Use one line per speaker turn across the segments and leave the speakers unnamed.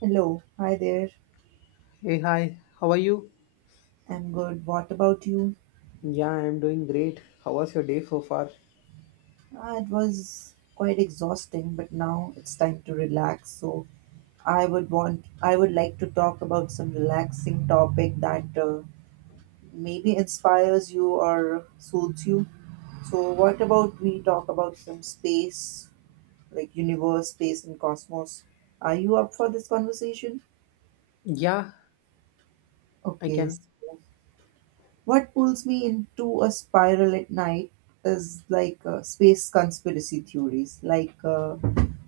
Hello, hi there.
Hey, hi, how are you?
I'm good. What about you?
Yeah, I'm doing great. How was your day so far?
Ah, it was quite exhausting, but now it's time to relax. So I would like to talk about some relaxing topic that maybe inspires you or soothes you. So what about we talk about some space, like universe, space, and cosmos? Are you up for this conversation?
Yeah, I
Okay.
can.
What pulls me into a spiral at night is space conspiracy theories.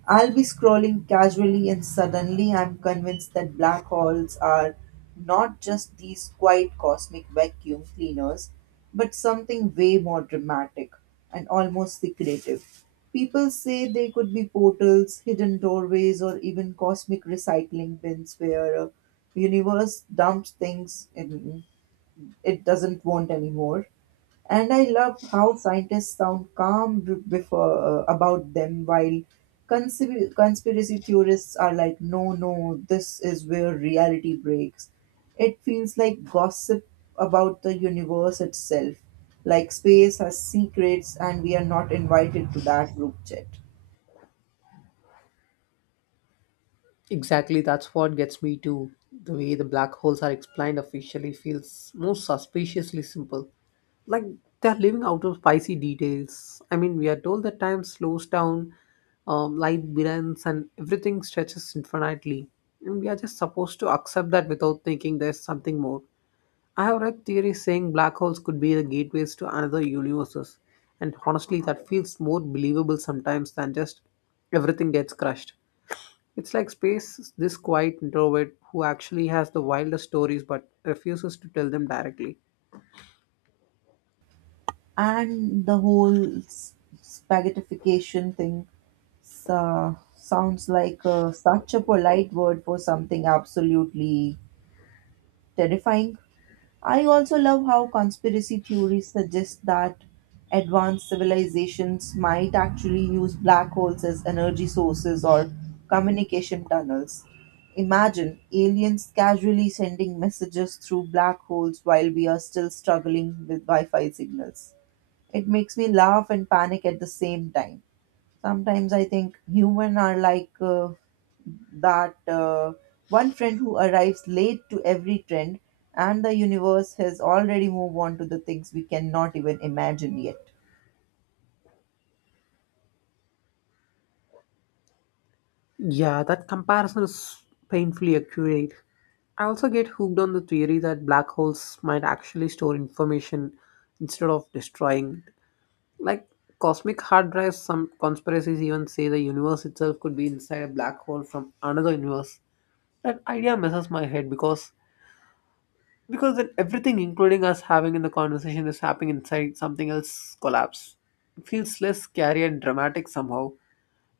I'll be scrolling casually, and suddenly I'm convinced that black holes are not just these quiet cosmic vacuum cleaners, but something way more dramatic and almost secretive. People say they could be portals, hidden doorways, or even cosmic recycling bins where a universe dumps things in it doesn't want anymore. And I love how scientists sound calm b- before about them, while conspiracy theorists are like, no, no, this is where reality breaks. It feels like gossip about the universe itself, like space has secrets and we are not invited to that group chat.
Exactly, that's what gets me too. The way the black holes are explained officially feels most suspiciously simple. Like they're living out of spicy details. I mean, we are told that time slows down, light bends, and everything stretches infinitely. And we are just supposed to accept that without thinking there's something more. I have read theories saying black holes could be the gateways to another universes, and honestly, that feels more believable sometimes than just everything gets crushed. It's like space is this quiet introvert who actually has the wildest stories but refuses to tell them directly.
And the whole spaghettification thing sounds like such a polite word for something absolutely terrifying. I also love how conspiracy theories suggest that advanced civilizations might actually use black holes as energy sources or communication tunnels. Imagine aliens casually sending messages through black holes while we are still struggling with Wi Fi signals. It makes me laugh and panic at the same time. Sometimes I think human are like that one friend who arrives late to every trend, and the universe has already moved on to the things we cannot even imagine yet.
Yeah, that comparison is painfully accurate. I also get hooked on the theory that black holes might actually store information instead of destroying it. Like cosmic hard drives, some conspiracies even say the universe itself could be inside a black hole from another universe. That idea messes my head because then everything, including us having in the conversation, is happening inside something else collapse. It feels less scary and dramatic somehow.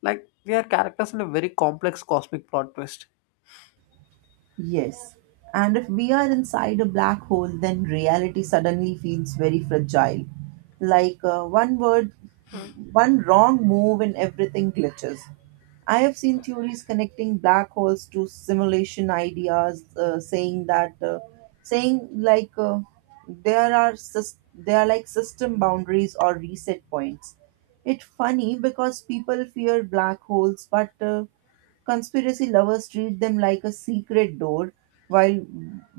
Like we are characters in a very complex cosmic plot twist.
Yes. And if we are inside a black hole, then reality suddenly feels very fragile. Like one word, one wrong move, and everything glitches. I have seen theories connecting black holes to simulation ideas, saying that, saying like there are sys- they are like system boundaries or reset points. It's funny because people fear black holes, but conspiracy lovers treat them like a secret door while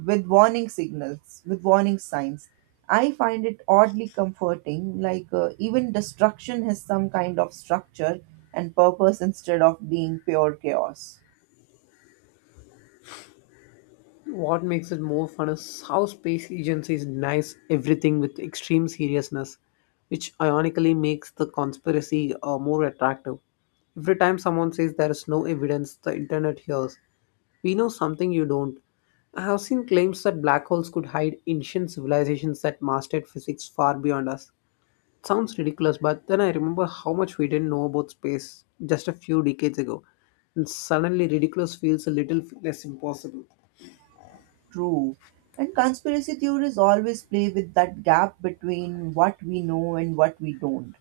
with warning signs. I find it oddly comforting, like even destruction has some kind of structure and purpose instead of being pure chaos.
What makes it more fun is how space agencies denies everything with extreme seriousness, which ironically makes the conspiracy more attractive. Every time someone says there is no evidence, the internet hears, we know something you don't. I have seen claims that black holes could hide ancient civilizations that mastered physics far beyond us. Sounds ridiculous, but then I remember how much we didn't know about space just a few decades ago, and suddenly ridiculous feels a little less impossible.
True. And conspiracy theories always play with that gap between what we know and what we don't.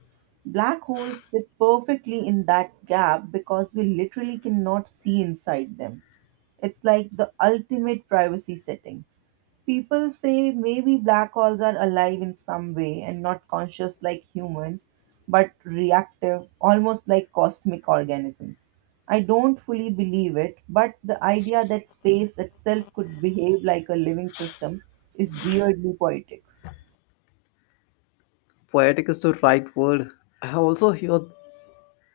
Black holes sit perfectly in that gap because we literally cannot see inside them. It's like the ultimate privacy setting. People say maybe black holes are alive in some way and not conscious like humans, but reactive, almost like cosmic organisms. I don't fully believe it, but the idea that space itself could behave like a living system is weirdly poetic.
Poetic is the right word. I also hear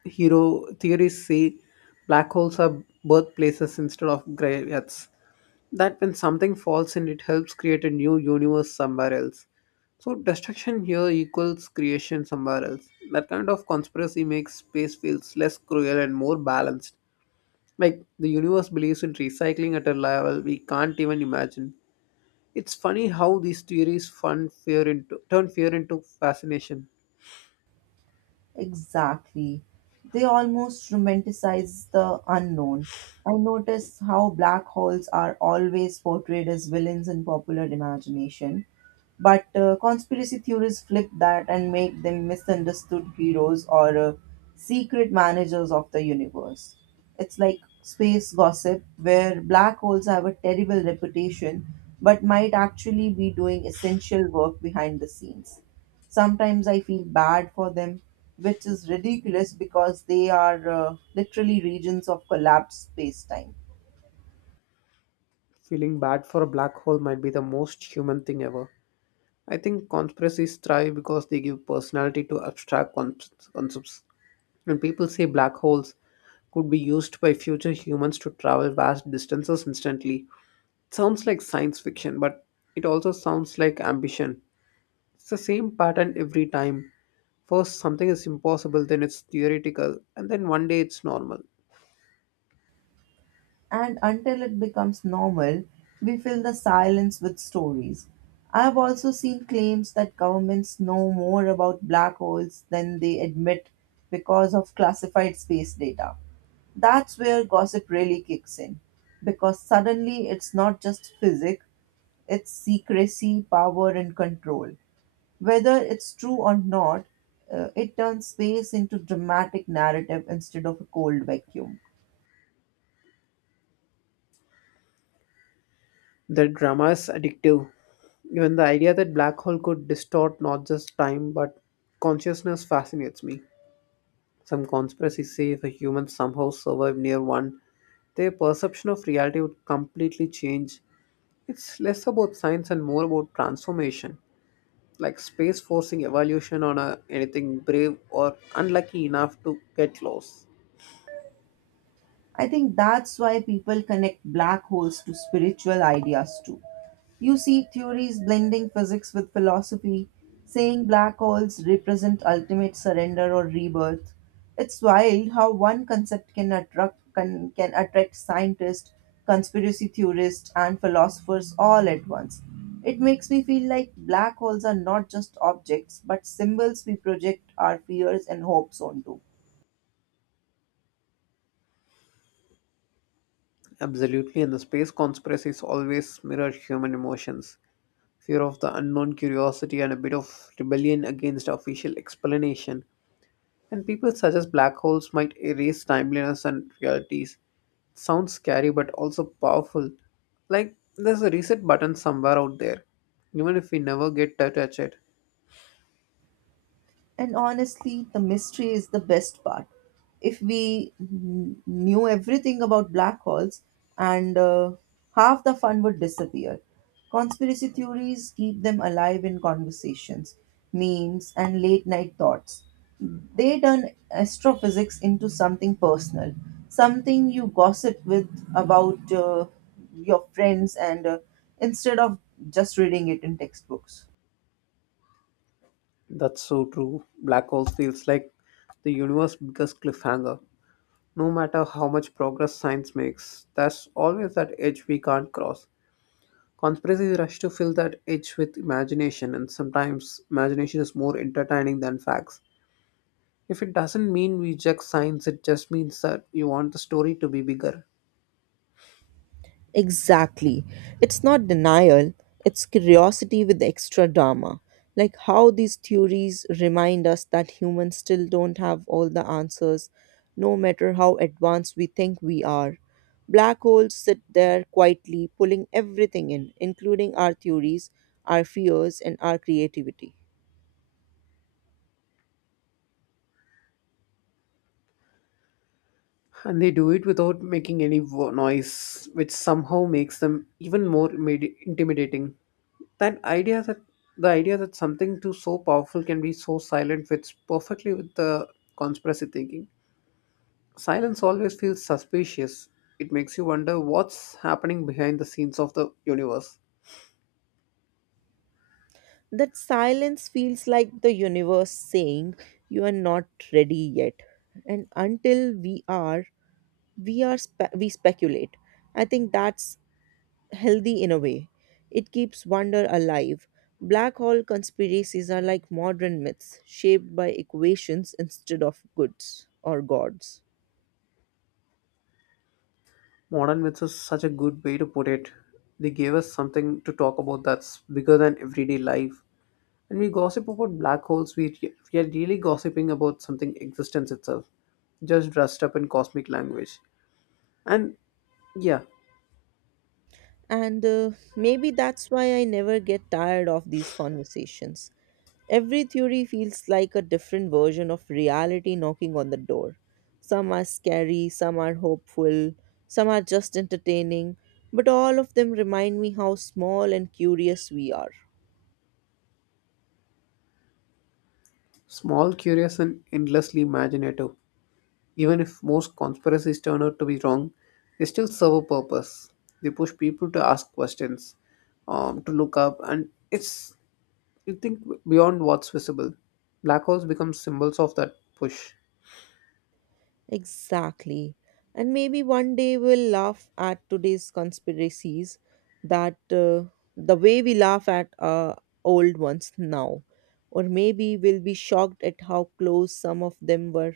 hero theories say black holes are birthplaces instead of graveyards. That when something falls in, it helps create a new universe somewhere else. So destruction here equals creation somewhere else. That kind of conspiracy makes space feels less cruel and more balanced. Like the universe believes in recycling at a level we can't even imagine. It's funny how these theories fun fear into turn fear into fascination.
Exactly. They almost romanticize the unknown. I notice how black holes are always portrayed as villains in popular imagination, but conspiracy theories flip that and make them misunderstood heroes or secret managers of the universe. It's like space gossip, where black holes have a terrible reputation but might actually be doing essential work behind the scenes. Sometimes I feel bad for them, which is ridiculous because they are literally regions of collapsed space time.
Feeling bad for a black hole might be the most human thing ever. I think conspiracies thrive because they give personality to abstract concepts. When people say black holes could be used by future humans to travel vast distances instantly, it sounds like science fiction, but it also sounds like ambition. It's the same pattern every time. First, something is impossible, then it's theoretical, and then one day it's normal.
And until it becomes normal, we fill the silence with stories. I've also seen claims that governments know more about black holes than they admit because of classified space data. That's where gossip really kicks in, because suddenly it's not just physics, it's secrecy, power, and control. Whether it's true or not, it turns space into dramatic narrative instead of a cold vacuum.
The drama is addictive. Even the idea that black hole could distort not just time but consciousness fascinates me. Some conspiracies say if a human somehow survived near one, their perception of reality would completely change. It's less about science and more about transformation, like space forcing evolution on anything brave or unlucky enough to get lost.
I think that's why people connect black holes to spiritual ideas too. You see theories blending physics with philosophy, saying black holes represent ultimate surrender or rebirth. It's wild how one concept can attract scientists, conspiracy theorists and philosophers all at once. It makes me feel like black holes are not just objects but symbols we project our fears and hopes onto.
Absolutely, and the space conspiracies always mirror human emotions. Fear of the unknown, curiosity, and a bit of rebellion against official explanation. And people suggest black holes might erase timeliness and realities. Sounds scary but also powerful. Like there's a reset button somewhere out there, even if we never get to touch it.
And honestly, the mystery is the best part. If we knew everything about black holes, and half the fun would disappear. Conspiracy theories keep them alive in conversations, memes, and late night thoughts. They turn astrophysics into something personal, something you gossip with about your friends, and instead of just reading it in textbooks.
That's so true. Black holes feels like the universe's biggest cliffhanger. No matter how much progress science makes, there's always that edge we can't cross. Conspiracies rush to fill that edge with imagination, and sometimes imagination is more entertaining than facts. If it doesn't mean we reject science, it just means that you want the story to be bigger.
Exactly. It's not denial, it's curiosity with extra drama. Like how these theories remind us that humans still don't have all the answers, no matter how advanced we think we are. Black holes sit there quietly, pulling everything in, including our theories, our fears, and our creativity.
And they do it without making any noise, which somehow makes them even more intimidating. That idea that The idea that something too so powerful can be so silent fits perfectly with the conspiracy thinking. Silence always feels suspicious. It makes you wonder what's happening behind the scenes of the universe.
That silence feels like the universe saying, you are not ready yet. And until we are, we speculate. I think that's healthy in a way. It keeps wonder alive. Black hole conspiracies are like modern myths shaped by equations instead of goods or gods.
Modern myths is such a good way to put it. They gave us something to talk about that's bigger than everyday life. When we gossip about black holes, we are really gossiping about something existence itself, just dressed up in cosmic language. And yeah,
And Maybe that's why I never get tired of these conversations. Every theory feels like a different version of reality knocking on the door. Some are scary, some are hopeful, some are just entertaining, but all of them remind me how small and curious we are.
small, curious, and endlessly imaginative. Even if most conspiracies turn out to be wrong, they still serve a purpose. They push people to ask questions, to look up, and it's you think beyond what's visible. Black holes become symbols of that push,
Exactly. And maybe one day we'll laugh at today's conspiracies that the way we laugh at old ones now. Or maybe we'll be shocked at how close some of them were.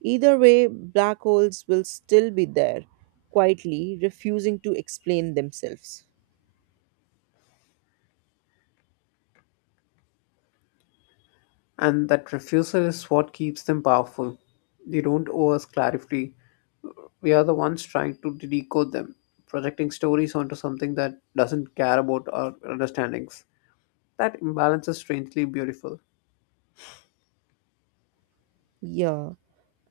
Either way, black holes will still be there, quietly refusing to explain themselves.
and that refusal is what keeps them powerful. They don't owe us clarity. We are the ones trying to decode them, projecting stories onto something that doesn't care about our understandings. That imbalance is strangely beautiful.
Yeah,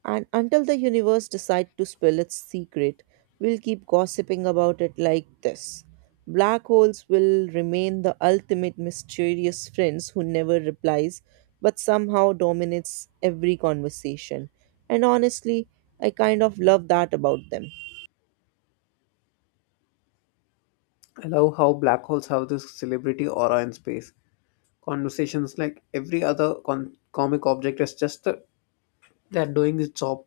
and until the universe decides to spill its secret, we'll keep gossiping about it like this. Black holes will remain the ultimate mysterious friends who never replies but somehow dominates every conversation. And honestly, I kind of love that about them.
I love how black holes have this celebrity aura in space. Conversations like every other comic object is just the, they're doing its job.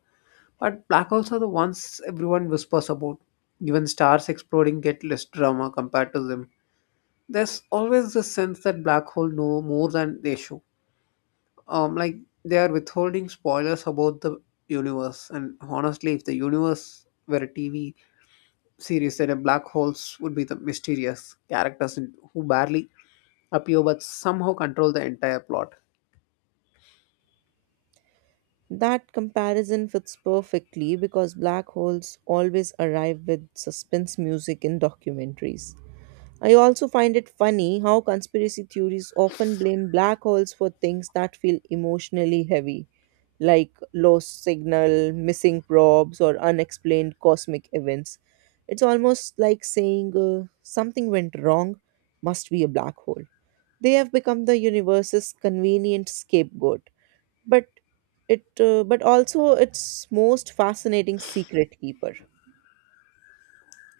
But black holes are the ones everyone whispers about. Even stars exploding get less drama compared to them. There's always this sense that black holes know more than they show. Like they are withholding spoilers about the universe. And honestly, if the universe were a TV series, then a black holes would be the mysterious characters who barely appear but somehow control the entire plot.
That comparison fits perfectly because black holes always arrive with suspense music in documentaries. I also find it funny how conspiracy theories often blame black holes for things that feel emotionally heavy, like lost signal, missing probes, or unexplained cosmic events. It's almost like saying something went wrong, must be a black hole. They have become the universe's convenient scapegoat but it but also its most fascinating secret keeper.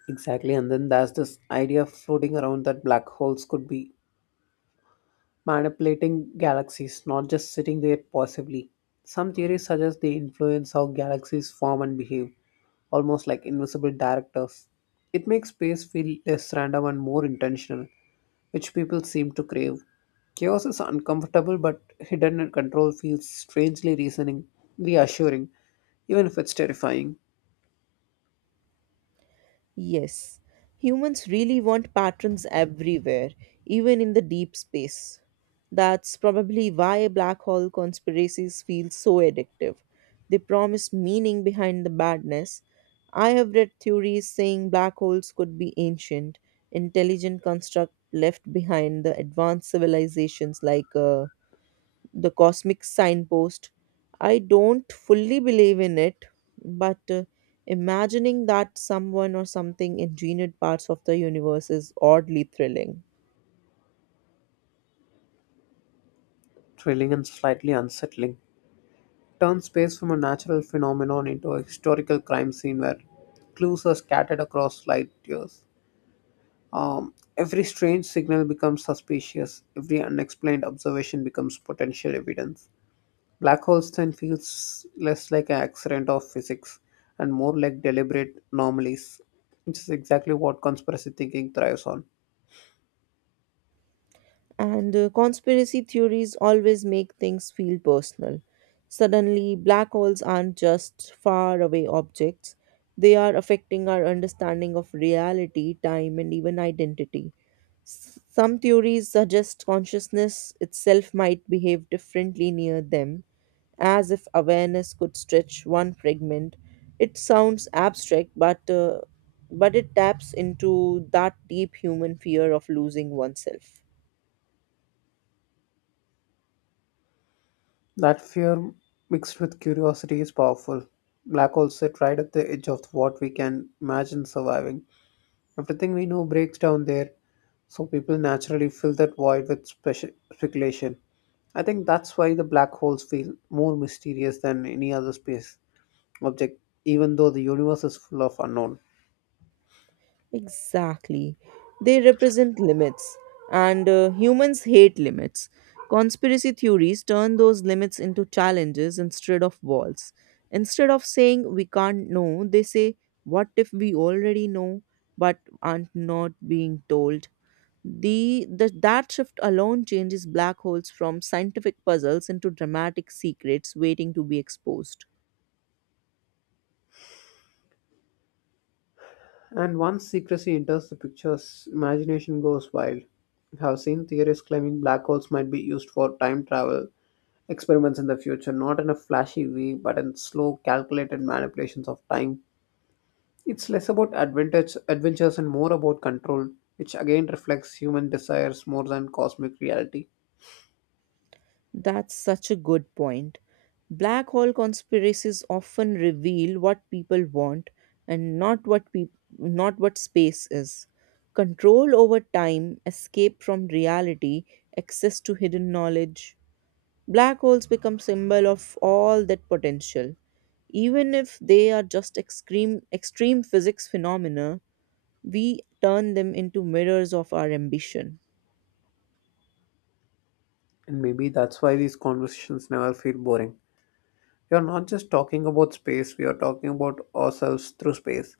Exactly, and then there's this idea floating around that black holes could be manipulating galaxies, not just sitting there passively. Some theories suggest they influence how galaxies form and behave, almost like invisible directors. It makes space feel less random and more intentional, which people seem to crave. Chaos is uncomfortable, but hidden and control feels strangely reassuring, even if it's terrifying.
Yes, humans really want patterns everywhere, even in the deep space. That's probably why black hole conspiracies feel so addictive. They promise meaning behind the badness. I have read theories saying black holes could be ancient, intelligent construct left behind the advanced civilizations like the cosmic signpost. I don't fully believe in it, but imagining that someone or something engineered parts of the universe is oddly thrilling.
Thrilling and slightly unsettling. Turns space from a natural phenomenon into a historical crime scene where clues are scattered across light years. Every strange signal becomes suspicious, every unexplained observation becomes potential evidence. Black holes then feels less like an accident of physics and more like deliberate anomalies, which is exactly what conspiracy thinking thrives on.
And Conspiracy theories always make things feel personal. Suddenly, black holes aren't just far away objects, they are affecting our understanding of reality, time, and even identity. Some theories suggest consciousness itself might behave differently near them, as if awareness could stretch one fragment. It sounds abstract, but it taps into that deep human fear of losing oneself.
That fear mixed with curiosity is powerful. Black holes sit right at the edge of what we can imagine surviving. Everything we know breaks down there, so people naturally fill that void with speculation. I think that's why the black holes feel more mysterious than any other space object, even though the universe is full of unknown.
Exactly. They represent limits, and humans hate limits. Conspiracy theories turn those limits into challenges instead of walls. Instead of saying we can't know, they say, what if we already know but aren't not being told? The that shift alone changes black holes from scientific puzzles into dramatic secrets waiting to be exposed.
And once secrecy enters the pictures, imagination goes wild. I have seen theorists claiming black holes might be used for time travel experiments in the future, not in a flashy way, but in slow, calculated manipulations of time. It's less about adventures and more about control, which again reflects human desires more than cosmic reality.
That's such a good point. Black hole conspiracies often reveal what people want and not what space is. Control over time, escape from reality, access to hidden knowledge. Black holes become symbol of all that potential. Even if they are just extreme physics phenomena, we turn them into mirrors of our ambition.
And maybe that's why these conversations never feel boring. We are not just talking about space, we are talking about ourselves through space.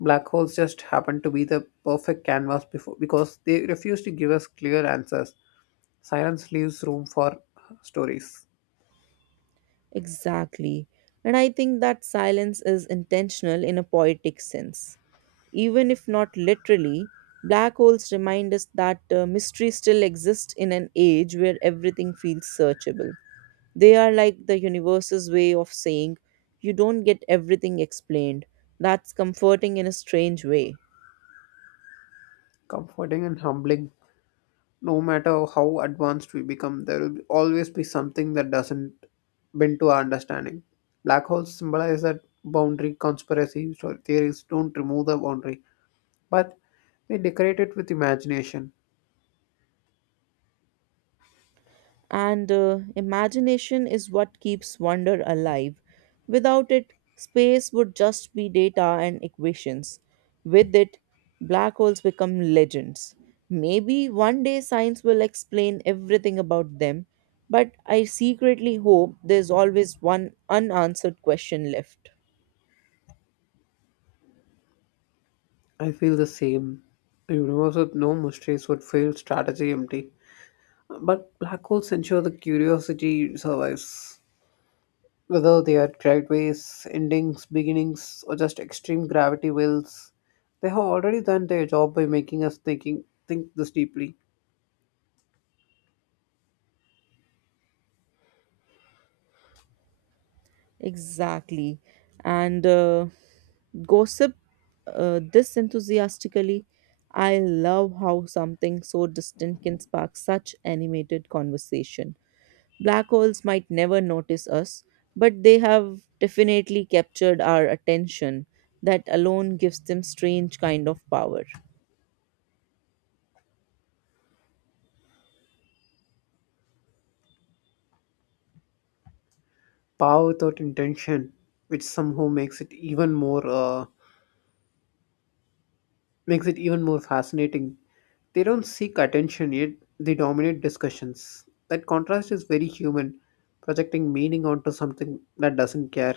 Black holes just happen to be the perfect canvas before, because they refuse to give us clear answers. Silence leaves room for stories.
Exactly. And I think that silence is intentional in a poetic sense. Even if not literally, black holes remind us that mystery still exists in an age where everything feels searchable. They are like the universe's way of saying, you don't get everything explained. That's comforting in a strange way.
Comforting and humbling no matter how advanced we become, there will always be something that doesn't bend to our understanding. Black holes symbolize that boundary conspiracy so theories don't remove the boundary, but they decorate it with imagination.
And Imagination is what keeps wonder alive. Without it, space would just be data and equations. With it, black holes become legends. Maybe one day science will explain everything about them, but I secretly hope there's always one unanswered question left.
I feel the same. The universe with no mysteries would feel strategy empty. But black holes ensure the curiosity survives. Whether they are driveways, endings, beginnings, or just extreme gravity whales, they have already done their job by making us think this deeply.
Exactly. And Gossip this enthusiastically. I love how something so distant can spark such animated conversation. Black holes might never notice us, but they have definitely captured our attention. That alone gives them strange kind of power.
Power without intention, which somehow makes it even more makes it even more fascinating. They don't seek attention yet they dominate discussions. That contrast is very human, projecting meaning onto something that doesn't care.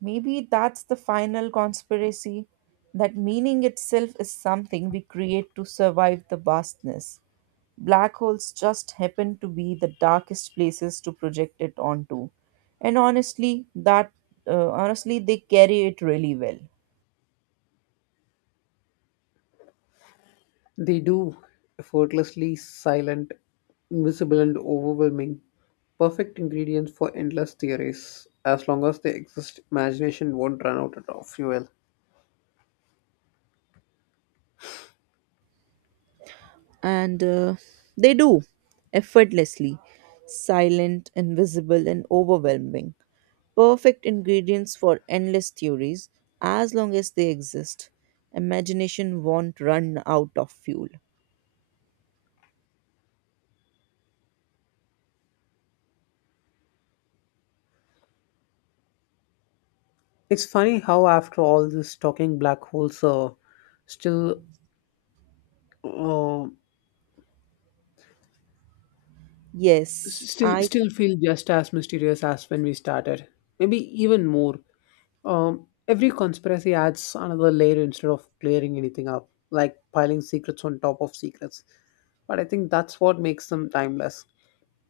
Maybe that's the final conspiracy that meaning itself is something we create to survive the vastness. Black holes just happen to be the darkest places to project it onto. And honestly, that honestly they carry it really well.
They do effortlessly silent, invisible, and overwhelming. Perfect ingredients for endless theories. As long as they exist, imagination won't run out of fuel.
And They do effortlessly, silent, invisible and overwhelming. Perfect ingredients for endless theories as long as they exist. Imagination won't run out of fuel.
It's funny how, after all this talking, black holes are still uh,
Yes, I.
still feel just as mysterious as when we started. Maybe even more. Every conspiracy adds another layer instead of clearing anything up, like piling secrets on top of secrets. But I think that's what makes them timeless.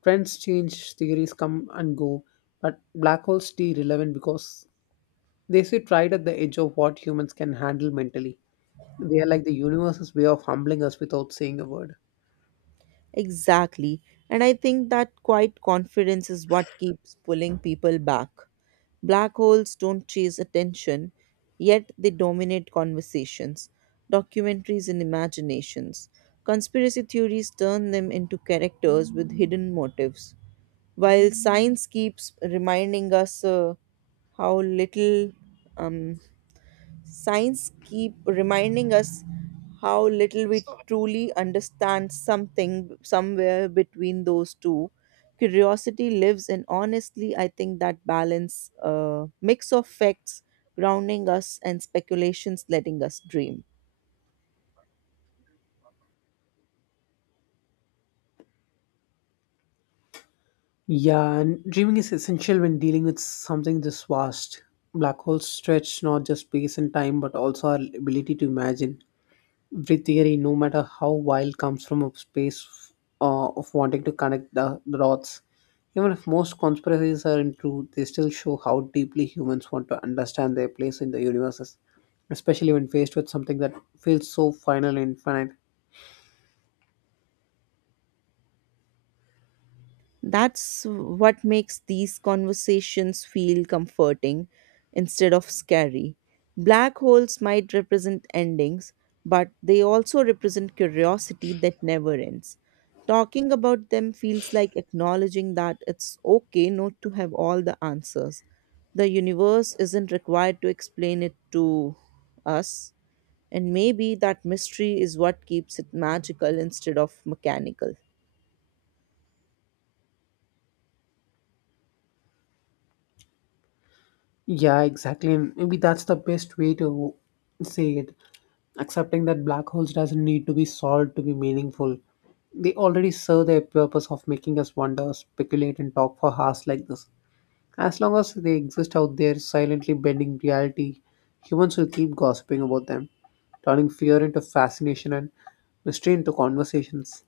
Trends change, theories come and go, but black holes stay relevant because they sit right at the edge of what humans can handle mentally. They are like the universe's way of humbling us without saying a word.
Exactly. And I think that quiet confidence is what keeps pulling people back. Black holes don't chase attention, yet they dominate conversations, documentaries, and imaginations. Conspiracy theories turn them into characters with hidden motives, while science keeps reminding us how little um, signs keep reminding us how little we truly understand something somewhere between those two. Curiosity lives, and honestly, I think that balance, mix of facts grounding us and speculations letting us dream.
Yeah, and dreaming is essential when dealing with something this vast. Black holes stretch not just space and time, but also our ability to imagine. Every theory, no matter how wild, comes from a space of wanting to connect the dots. Even if most conspiracies are untrue, they still show how deeply humans want to understand their place in the universes, especially when faced with something that feels so final and infinite.
That's what makes these conversations feel comforting instead of scary. Black holes might represent endings, but they also represent curiosity that never ends. Talking about them feels like acknowledging that it's okay not to have all the answers. The universe isn't required to explain it to us, and maybe that mystery is what keeps it magical instead of mechanical.
Yeah, exactly. And maybe that's the best way to say it. Accepting that black holes doesn't need to be solved to be meaningful. They already serve their purpose of making us wonder, speculate, and talk for hours like this. As long as they exist out there silently bending reality, humans will keep gossiping about them, turning fear into fascination and mystery into conversations.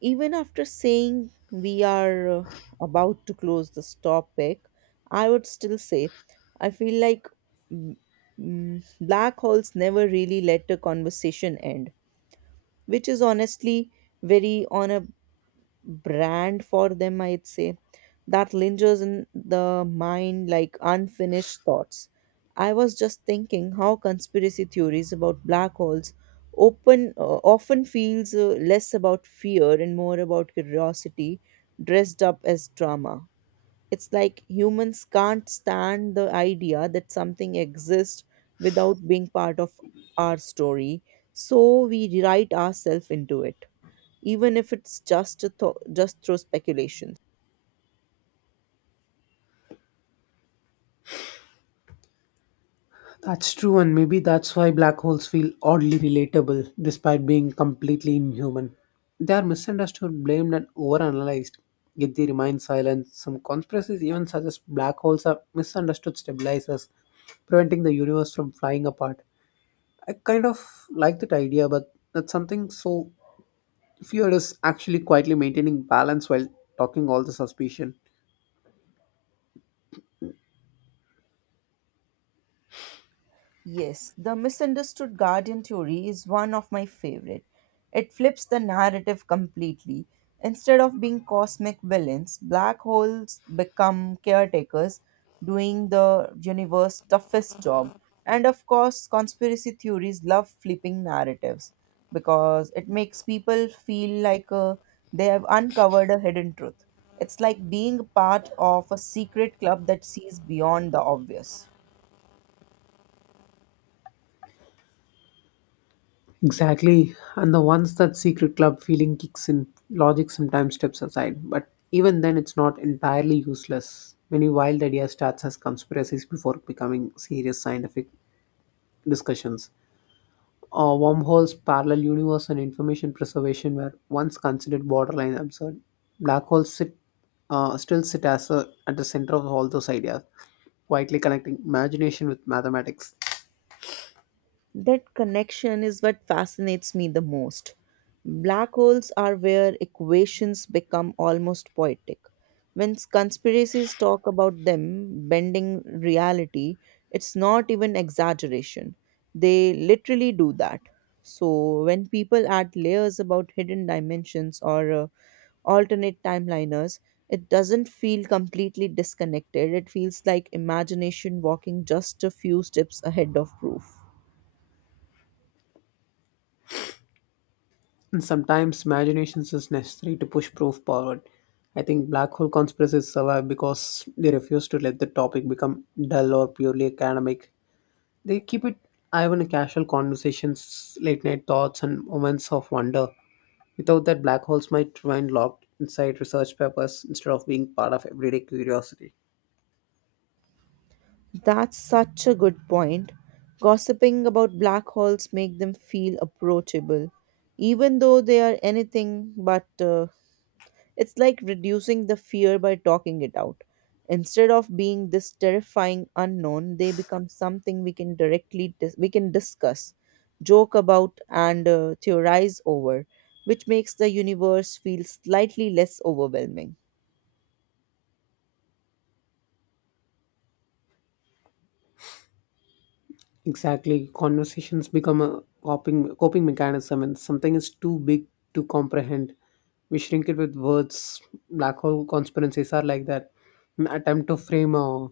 Even after saying we are about to close this topic, I would still say I feel like mm, black holes never really let a conversation end, which is honestly very on a brand for them, I'd say that lingers in the mind like unfinished thoughts. I was just thinking how conspiracy theories about black holes open often feels less about fear and more about curiosity dressed up as drama. It's like humans can't stand the idea that something exists without being part of our story, so we write ourselves into it, even if it's just through speculations.
That's true, and maybe that's why black holes feel oddly relatable despite being completely inhuman. They are misunderstood, blamed, and overanalyzed. Yet they remain silent. Some conspiracies even suggest black holes are misunderstood stabilizers, preventing the universe from flying apart. I kind of like that idea, but that's something so fear is actually quietly maintaining balance while talking all the suspicion.
Yes, the misunderstood guardian theory is one of my favorite. It flips the narrative completely. Instead of being cosmic villains, black holes become caretakers doing the universe's toughest job. And of course, conspiracy theories love flipping narratives because it makes people feel like they have uncovered a hidden truth. It's like being part of a secret club that sees beyond the obvious.
Exactly. And the once that secret club feeling kicks in, logic sometimes steps aside. But even then, it's not entirely useless. Many wild ideas starts as conspiracies before becoming serious scientific discussions. Wormholes, parallel universe, and information preservation were once considered borderline absurd. Black holes still sit as at the center of all those ideas, quietly connecting imagination with mathematics.
That connection is what fascinates me the most. Black holes are where equations become almost poetic. When conspiracies talk about them bending reality, it's not even exaggeration. They literally do that. So, when people add layers about hidden dimensions or alternate timeliners, it doesn't feel completely disconnected. It feels like imagination walking just a few steps ahead of proof.
And sometimes imagination is necessary to push proof forward. I think black hole conspiracies survive because they refuse to let the topic become dull or purely academic. They keep it alive in casual conversations, late night thoughts, and moments of wonder. Without that, black holes might remain locked inside research papers instead of being part of everyday curiosity.
That's such a good point. Gossiping about black holes make them feel approachable, even though they are anything but. It's like reducing the fear by talking it out. Instead of being this terrifying unknown, they become something we can discuss, joke about, and theorize over, which makes the universe feel slightly less overwhelming.
Exactly. Conversations become a coping mechanism and something is too big to comprehend. We shrink it with words. Black hole conspiracies are like that. An attempt to frame a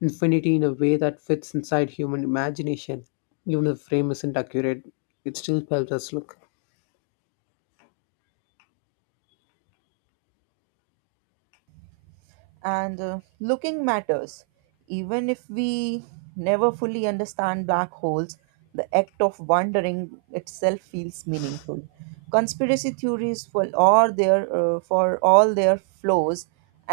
infinity in a way that fits inside human imagination. Even if the frame isn't accurate, it still helps us look.
And Looking matters even if we never fully understand black holes. The act of wondering itself feels meaningful. Conspiracy theories, for all their flaws,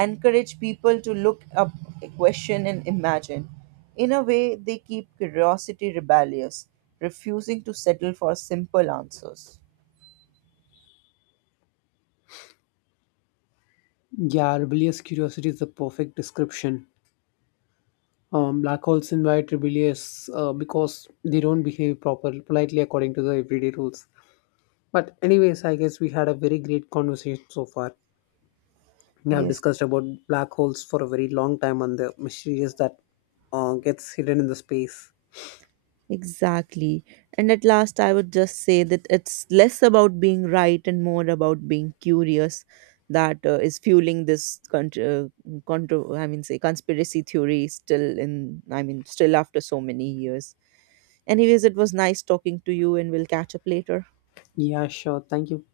encourage people to look up, question and imagine. In a way they keep curiosity rebellious, refusing to settle for simple answers.
Yeah, rebellious curiosity is the perfect description. Black holes invite rebellious because they don't behave proper politely according to the everyday rules. But anyways, I guess we had a very great conversation so far. We have
Yes.
discussed about black holes for a very long time and the mysteries that gets hidden in the space.
Exactly. And at last, I would just say that it's less about being right and more about being curious that is fueling this contr contro- I mean, say conspiracy theory still in, I mean, still after so many years. Anyways, it was nice talking to you, and we'll catch up later.
Yeah, sure. Thank you.